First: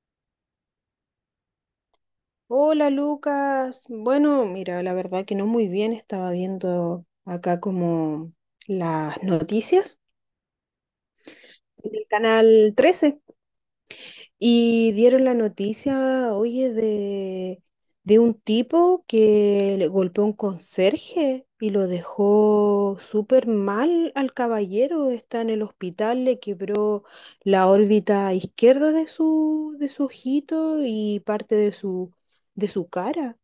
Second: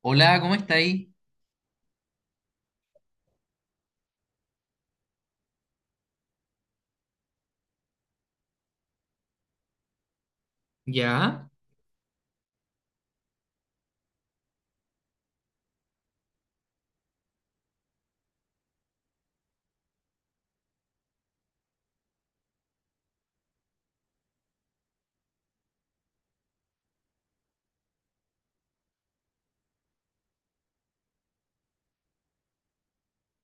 Hola, ¿cómo está ahí? Hola Lucas, bueno, mira, la verdad que no muy bien, estaba viendo acá como las noticias Ya. en el canal 13 y dieron la noticia, oye, de un tipo que le golpeó a un conserje y lo dejó súper mal al caballero, está en el hospital, le quebró la órbita izquierda de su ojito y parte de su cara.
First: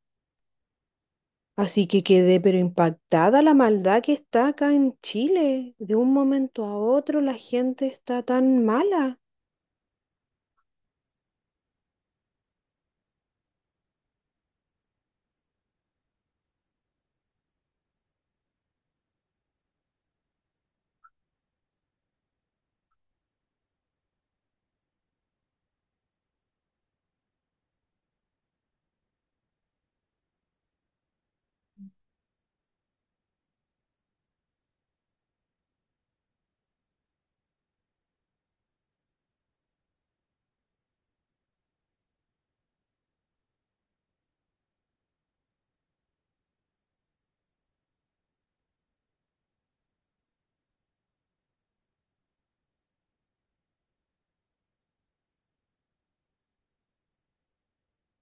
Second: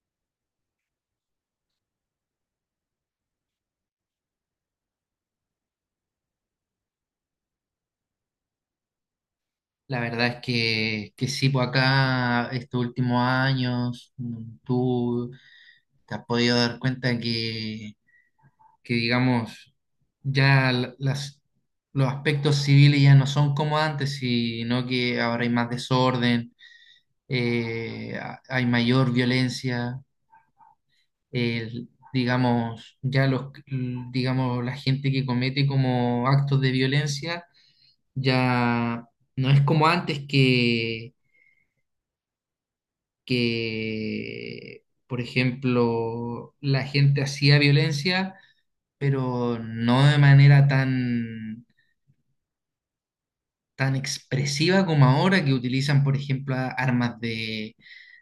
Así que quedé pero impactada la maldad que está acá en Chile. De un momento a otro la gente está tan mala. La verdad es que sí, por acá estos últimos años, tú te has podido dar cuenta que digamos, ya las, los aspectos civiles ya no son como antes, sino que ahora hay más desorden, hay mayor violencia, digamos, ya los, digamos, la gente que comete como actos de violencia. Ya no es como antes que, por ejemplo, la gente hacía violencia, pero no de manera tan expresiva como ahora, que utilizan, por ejemplo,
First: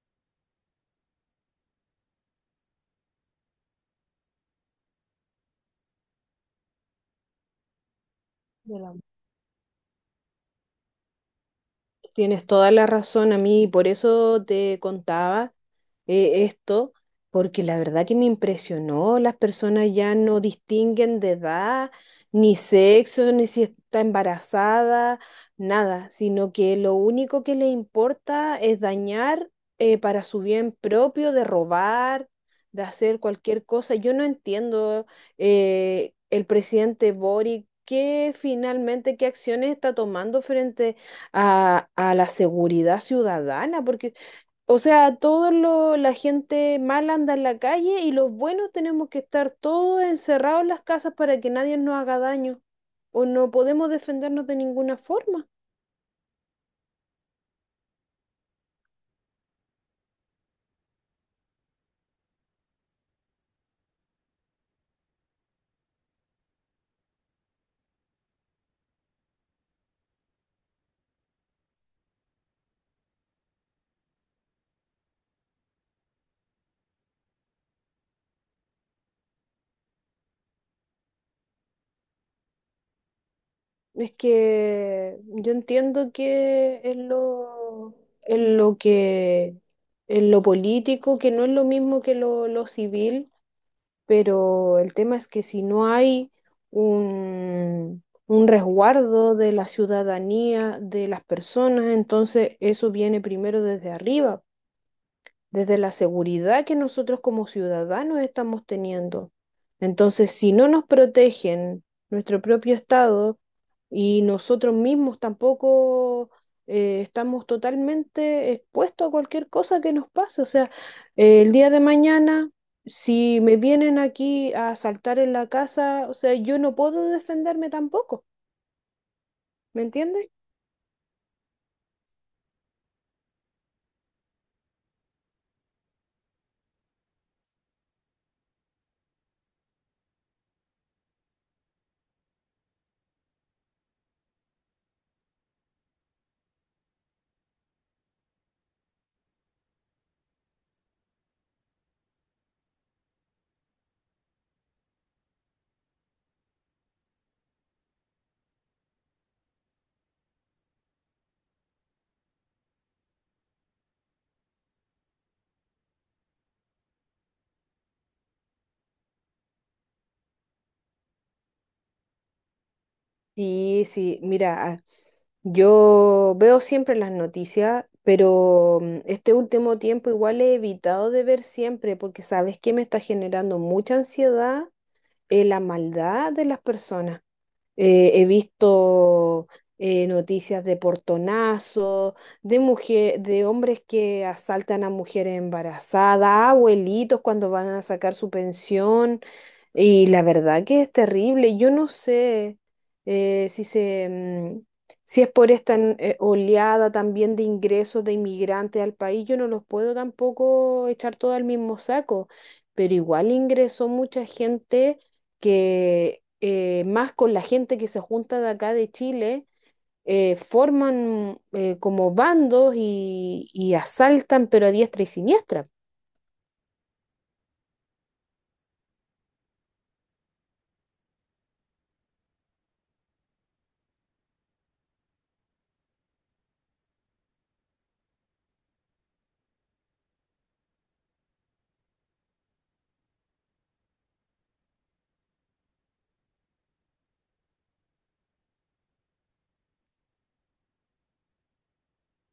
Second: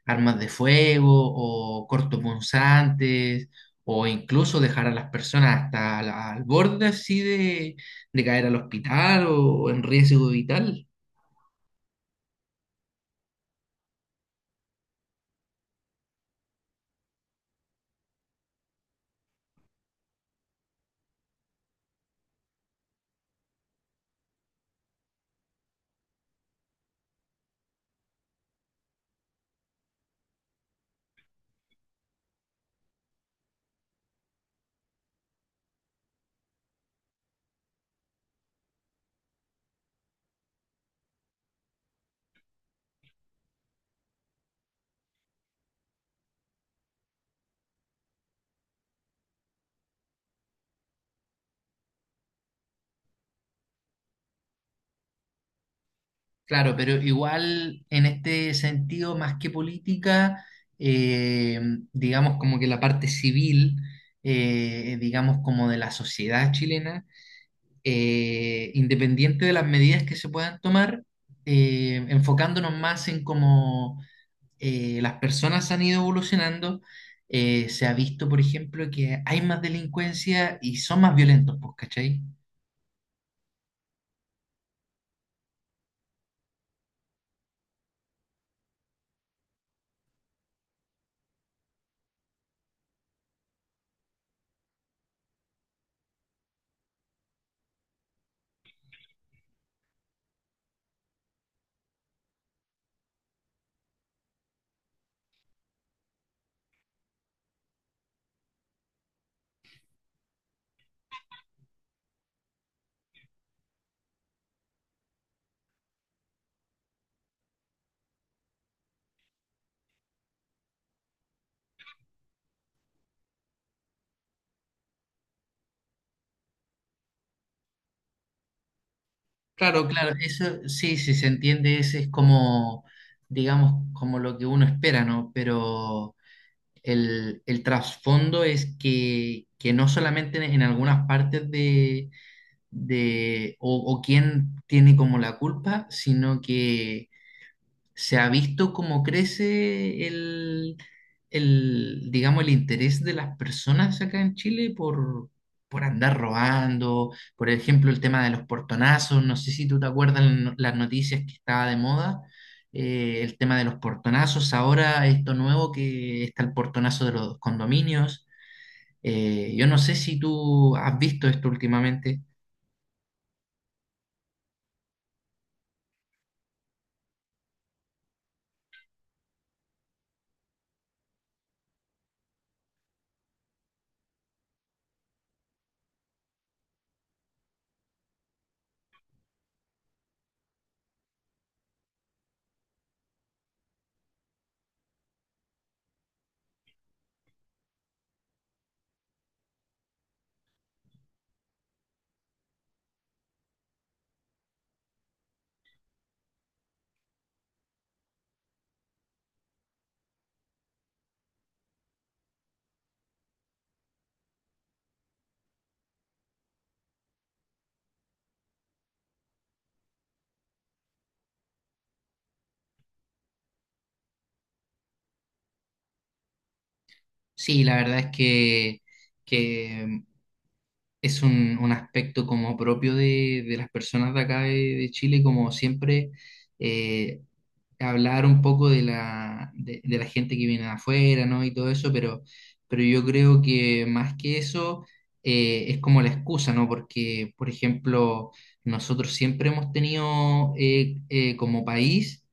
armas de fuego o cortopunzantes, o incluso dejar a las personas hasta al borde así de caer al hospital o en riesgo vital. Tienes toda la razón a mí, por eso te contaba esto, porque la verdad que me impresionó, las personas ya no distinguen de edad, ni sexo, ni si está embarazada, nada, sino que lo único que le importa es dañar para su bien propio, de robar, de hacer cualquier cosa. Yo no entiendo, el presidente Boric, qué finalmente, qué acciones está tomando frente a la seguridad ciudadana, porque, o sea, todos los- la gente mala anda en la calle y los buenos tenemos que estar todos encerrados en las casas para que nadie nos haga daño o no podemos defendernos de ninguna forma. Claro, pero igual en este sentido, más que política, eh, digamos como que la parte civil, digamos como de la sociedad chilena, independiente de las medidas que se puedan tomar, enfocándonos más en cómo las personas han ido evolucionando, se ha visto, por ejemplo, que hay más delincuencia y son más violentos, pues, ¿cachai? Es que yo entiendo que es lo que, es lo político, que no es lo mismo que lo civil, pero el tema es que si no hay un resguardo de la ciudadanía, de las personas, entonces eso viene primero desde arriba, desde la seguridad que nosotros como ciudadanos estamos teniendo. Entonces, si no nos protegen nuestro propio Estado y nosotros mismos tampoco, estamos totalmente expuestos a cualquier cosa que nos pase, o sea, el día de mañana, si me vienen aquí a asaltar en la casa, o sea, yo no puedo defenderme tampoco, ¿me Claro, claro, entiendes? eso sí, sí se entiende, ese es como, digamos, como lo que uno espera, ¿no? Pero el trasfondo es que no solamente en, algunas partes de, o quién tiene como la culpa, sino que se ha visto cómo crece el, digamos, el interés de las personas acá en Chile por andar robando, por ejemplo, el tema de los portonazos, no sé si tú te acuerdas las noticias que estaba de moda, el tema de los portonazos, ahora esto nuevo que está el portonazo de los condominios, yo no sé si tú has visto esto últimamente. Sí, sí, mira. Yo veo siempre las noticias, pero mm, este último tiempo igual he evitado de ver siempre porque sabes que me está generando mucha ansiedad, la maldad de las personas. He visto noticias de portonazos, de mujer, de hombres que asaltan a mujeres embarazadas, abuelitos cuando van a sacar su pensión. Y la verdad que es terrible. Yo no sé, eh, si se, mm, si es por esta oleada también de ingresos de inmigrantes al país. Yo no los puedo tampoco echar todo al mismo saco. Pero igual ingresó mucha gente que más con la gente que se junta de acá de Chile, forman como bandos y asaltan, pero a diestra y siniestra. Sí, la verdad es que es un aspecto como propio de las personas de acá de Chile, como siempre eh, hablar un poco de la gente que viene de afuera, ¿no? Y todo eso, pero yo creo que más que eso es como la excusa, ¿no? Porque, por ejemplo, nosotros siempre hemos tenido como país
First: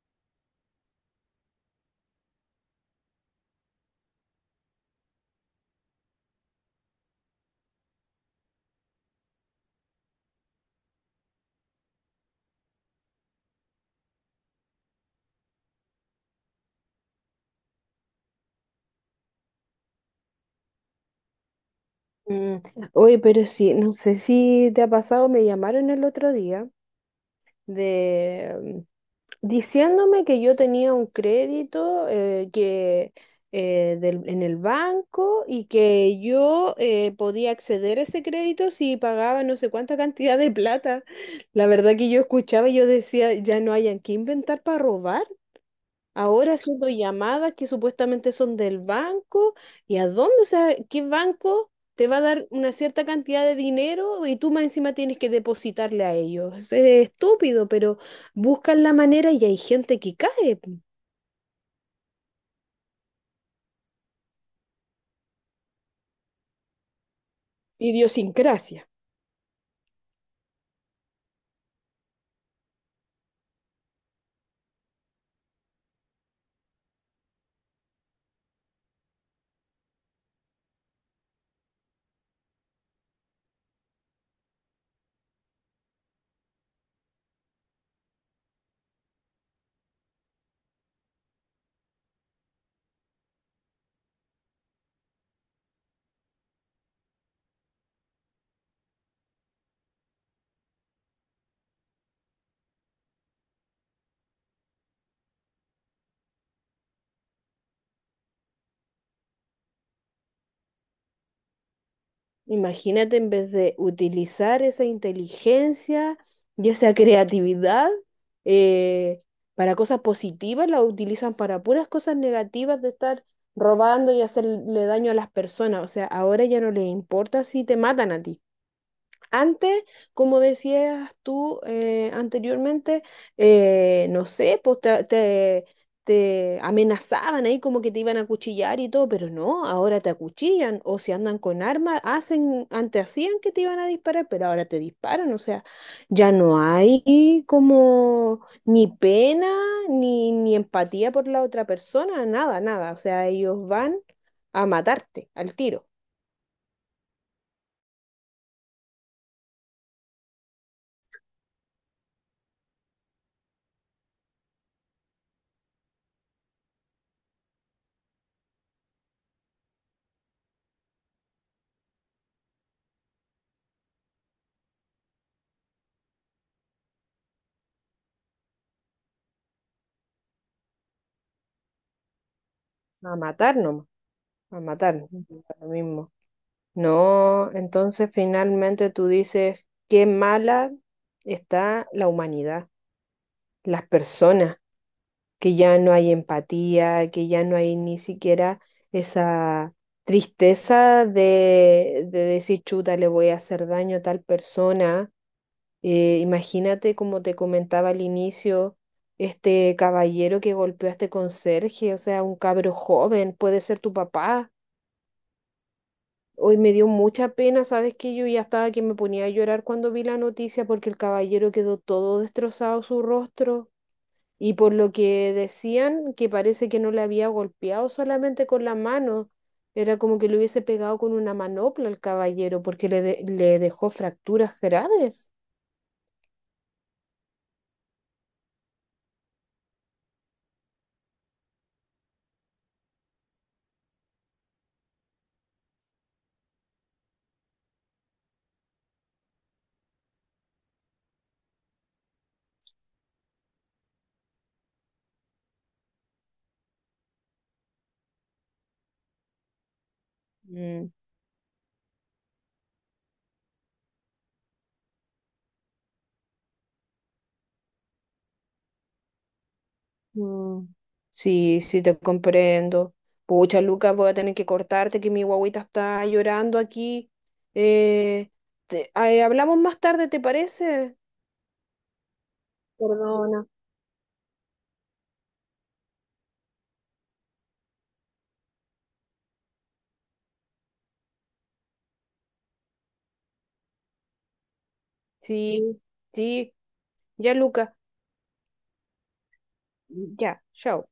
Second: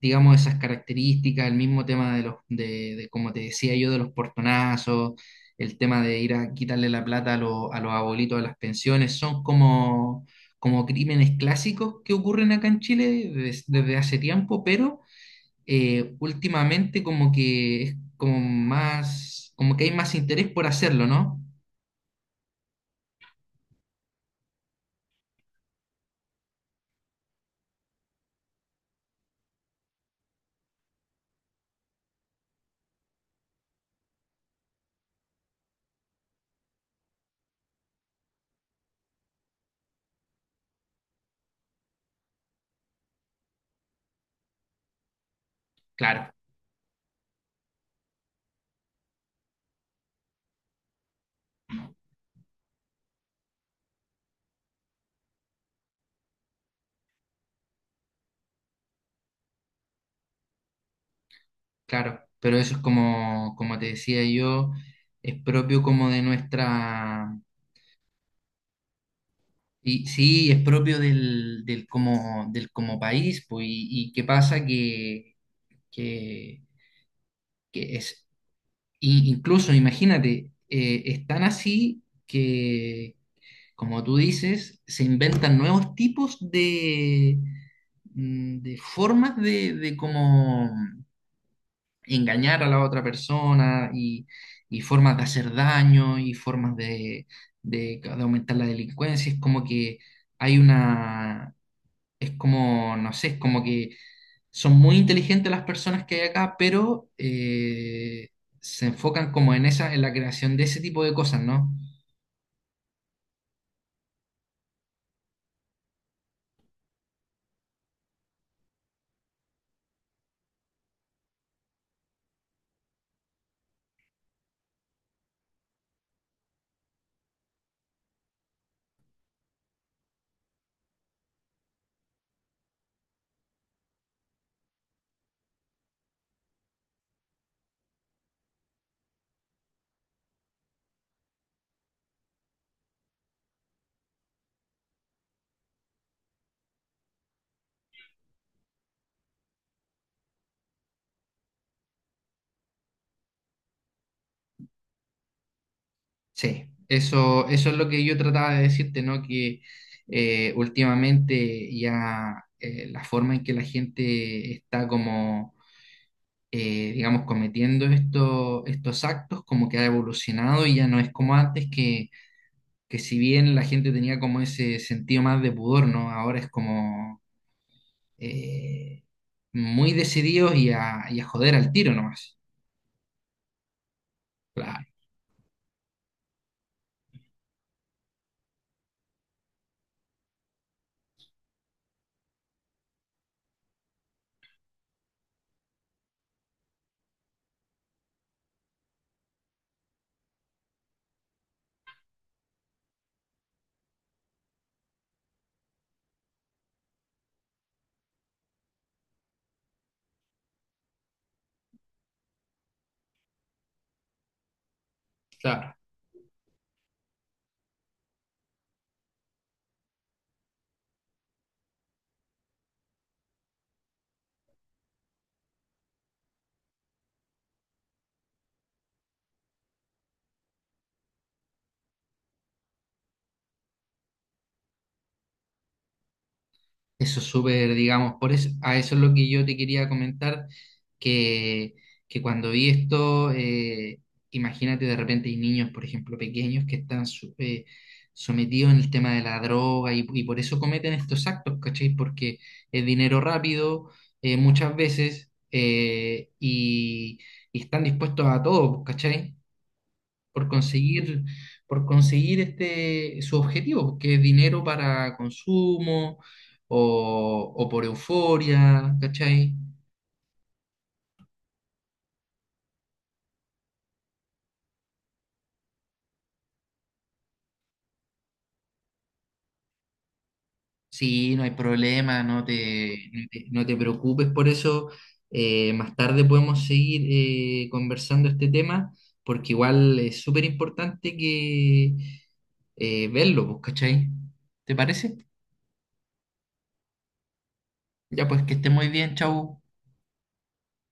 digamos, esas características, el mismo tema de los, de, como te decía yo, de los portonazos, el tema de ir a quitarle la plata a los abuelitos de las pensiones, son como, como crímenes clásicos que ocurren acá en Chile desde hace tiempo, pero últimamente como que es como más, como que hay más interés por hacerlo, ¿no? Mm. Oye, pero sí, no sé si te ha pasado, me llamaron el otro día de, diciéndome que yo tenía un crédito, del- en el banco y que yo podía acceder a ese crédito si pagaba no sé cuánta cantidad de plata. La verdad que yo escuchaba y yo decía, ya no hayan que inventar para robar. Claro, Ahora haciendo llamadas que supuestamente son del banco, ¿y a dónde? O sea, ¿qué banco te va a dar una cierta cantidad de dinero y tú más encima tienes que depositarle a ellos? Es estúpido, pero buscan la manera y hay gente que cae. claro, pero eso es como, como te decía yo, es propio como de nuestra. Idiosincrasia. Y sí, es propio del, del como país, pues, y qué pasa que, que es, incluso imagínate, es tan así que, como tú dices, se inventan nuevos tipos de, de formas de cómo engañar a la otra persona y formas de hacer daño y formas de aumentar la delincuencia. Es como que hay una, es como, no sé, es como que son muy inteligentes las personas que hay acá, pero se enfocan como en esa, en la creación de ese tipo de cosas, ¿no? Imagínate en vez de utilizar esa inteligencia y esa creatividad, eh, para cosas positivas, la utilizan para puras cosas negativas de estar robando y hacerle daño a las personas. O sea, ahora ya no les importa si te matan a ti. Antes, como decías tú, anteriormente, no sé, pues te amenazaban ahí como que te iban a acuchillar y todo, pero no, ahora te acuchillan o si andan con armas, hacen, antes hacían que te iban a disparar, pero ahora te disparan, o sea, ya no hay como ni pena ni empatía por la otra persona, nada, nada, o sea, ellos van a matarte al tiro, Sí, eso es lo que yo trataba de decirte, ¿no? Que últimamente ya la forma en que la gente está como, digamos, cometiendo estos actos, como que ha evolucionado y ya no es como antes que si bien la gente tenía como ese sentido más de pudor, ¿no? Ahora es como eh, muy decididos y a joder al tiro nomás. a matar nomás, a Claro, matar, da lo mismo. No, entonces finalmente tú dices, qué mala está la humanidad, las personas, que ya no hay empatía, que ya no hay ni siquiera esa tristeza de decir, chuta, le voy a hacer daño a tal persona. Imagínate, como te comentaba al inicio, este caballero que golpeó a este conserje, o sea, un cabro joven, puede ser tu papá. claro. Hoy me dio mucha pena, ¿sabes? Que yo ya estaba que me ponía a llorar cuando vi la noticia porque el caballero quedó todo destrozado su rostro y por lo que decían que parece que no le había golpeado solamente con la mano, era como que le hubiese pegado con una manopla al caballero porque le dejó fracturas graves. Eso es súper, digamos, por eso, a eso es lo que yo te quería comentar, que, que cuando vi esto, imagínate de repente hay niños, por ejemplo, pequeños que están sometidos en el tema de la droga y por eso cometen estos actos, ¿cachai? Porque es dinero rápido, muchas veces, y están dispuestos a todo, ¿cachai? por Mm. conseguir, por conseguir este, su objetivo, que es dinero para consumo o por euforia, ¿cachai? Mm. Sí, sí, te comprendo. Pucha, Lucas, voy a tener que cortarte, que mi guagüita está llorando aquí. Eh, ay, hablamos más tarde, ¿te parece? Sí, no hay problema, no te, no Perdona. te, no te preocupes por eso. Más tarde podemos seguir conversando este tema, porque igual es súper importante que verlo, pues, ¿cachai? ¿Te parece? Sí, sí, ya, Lucas, Ya pues que esté muy bien, chau. ya, chao.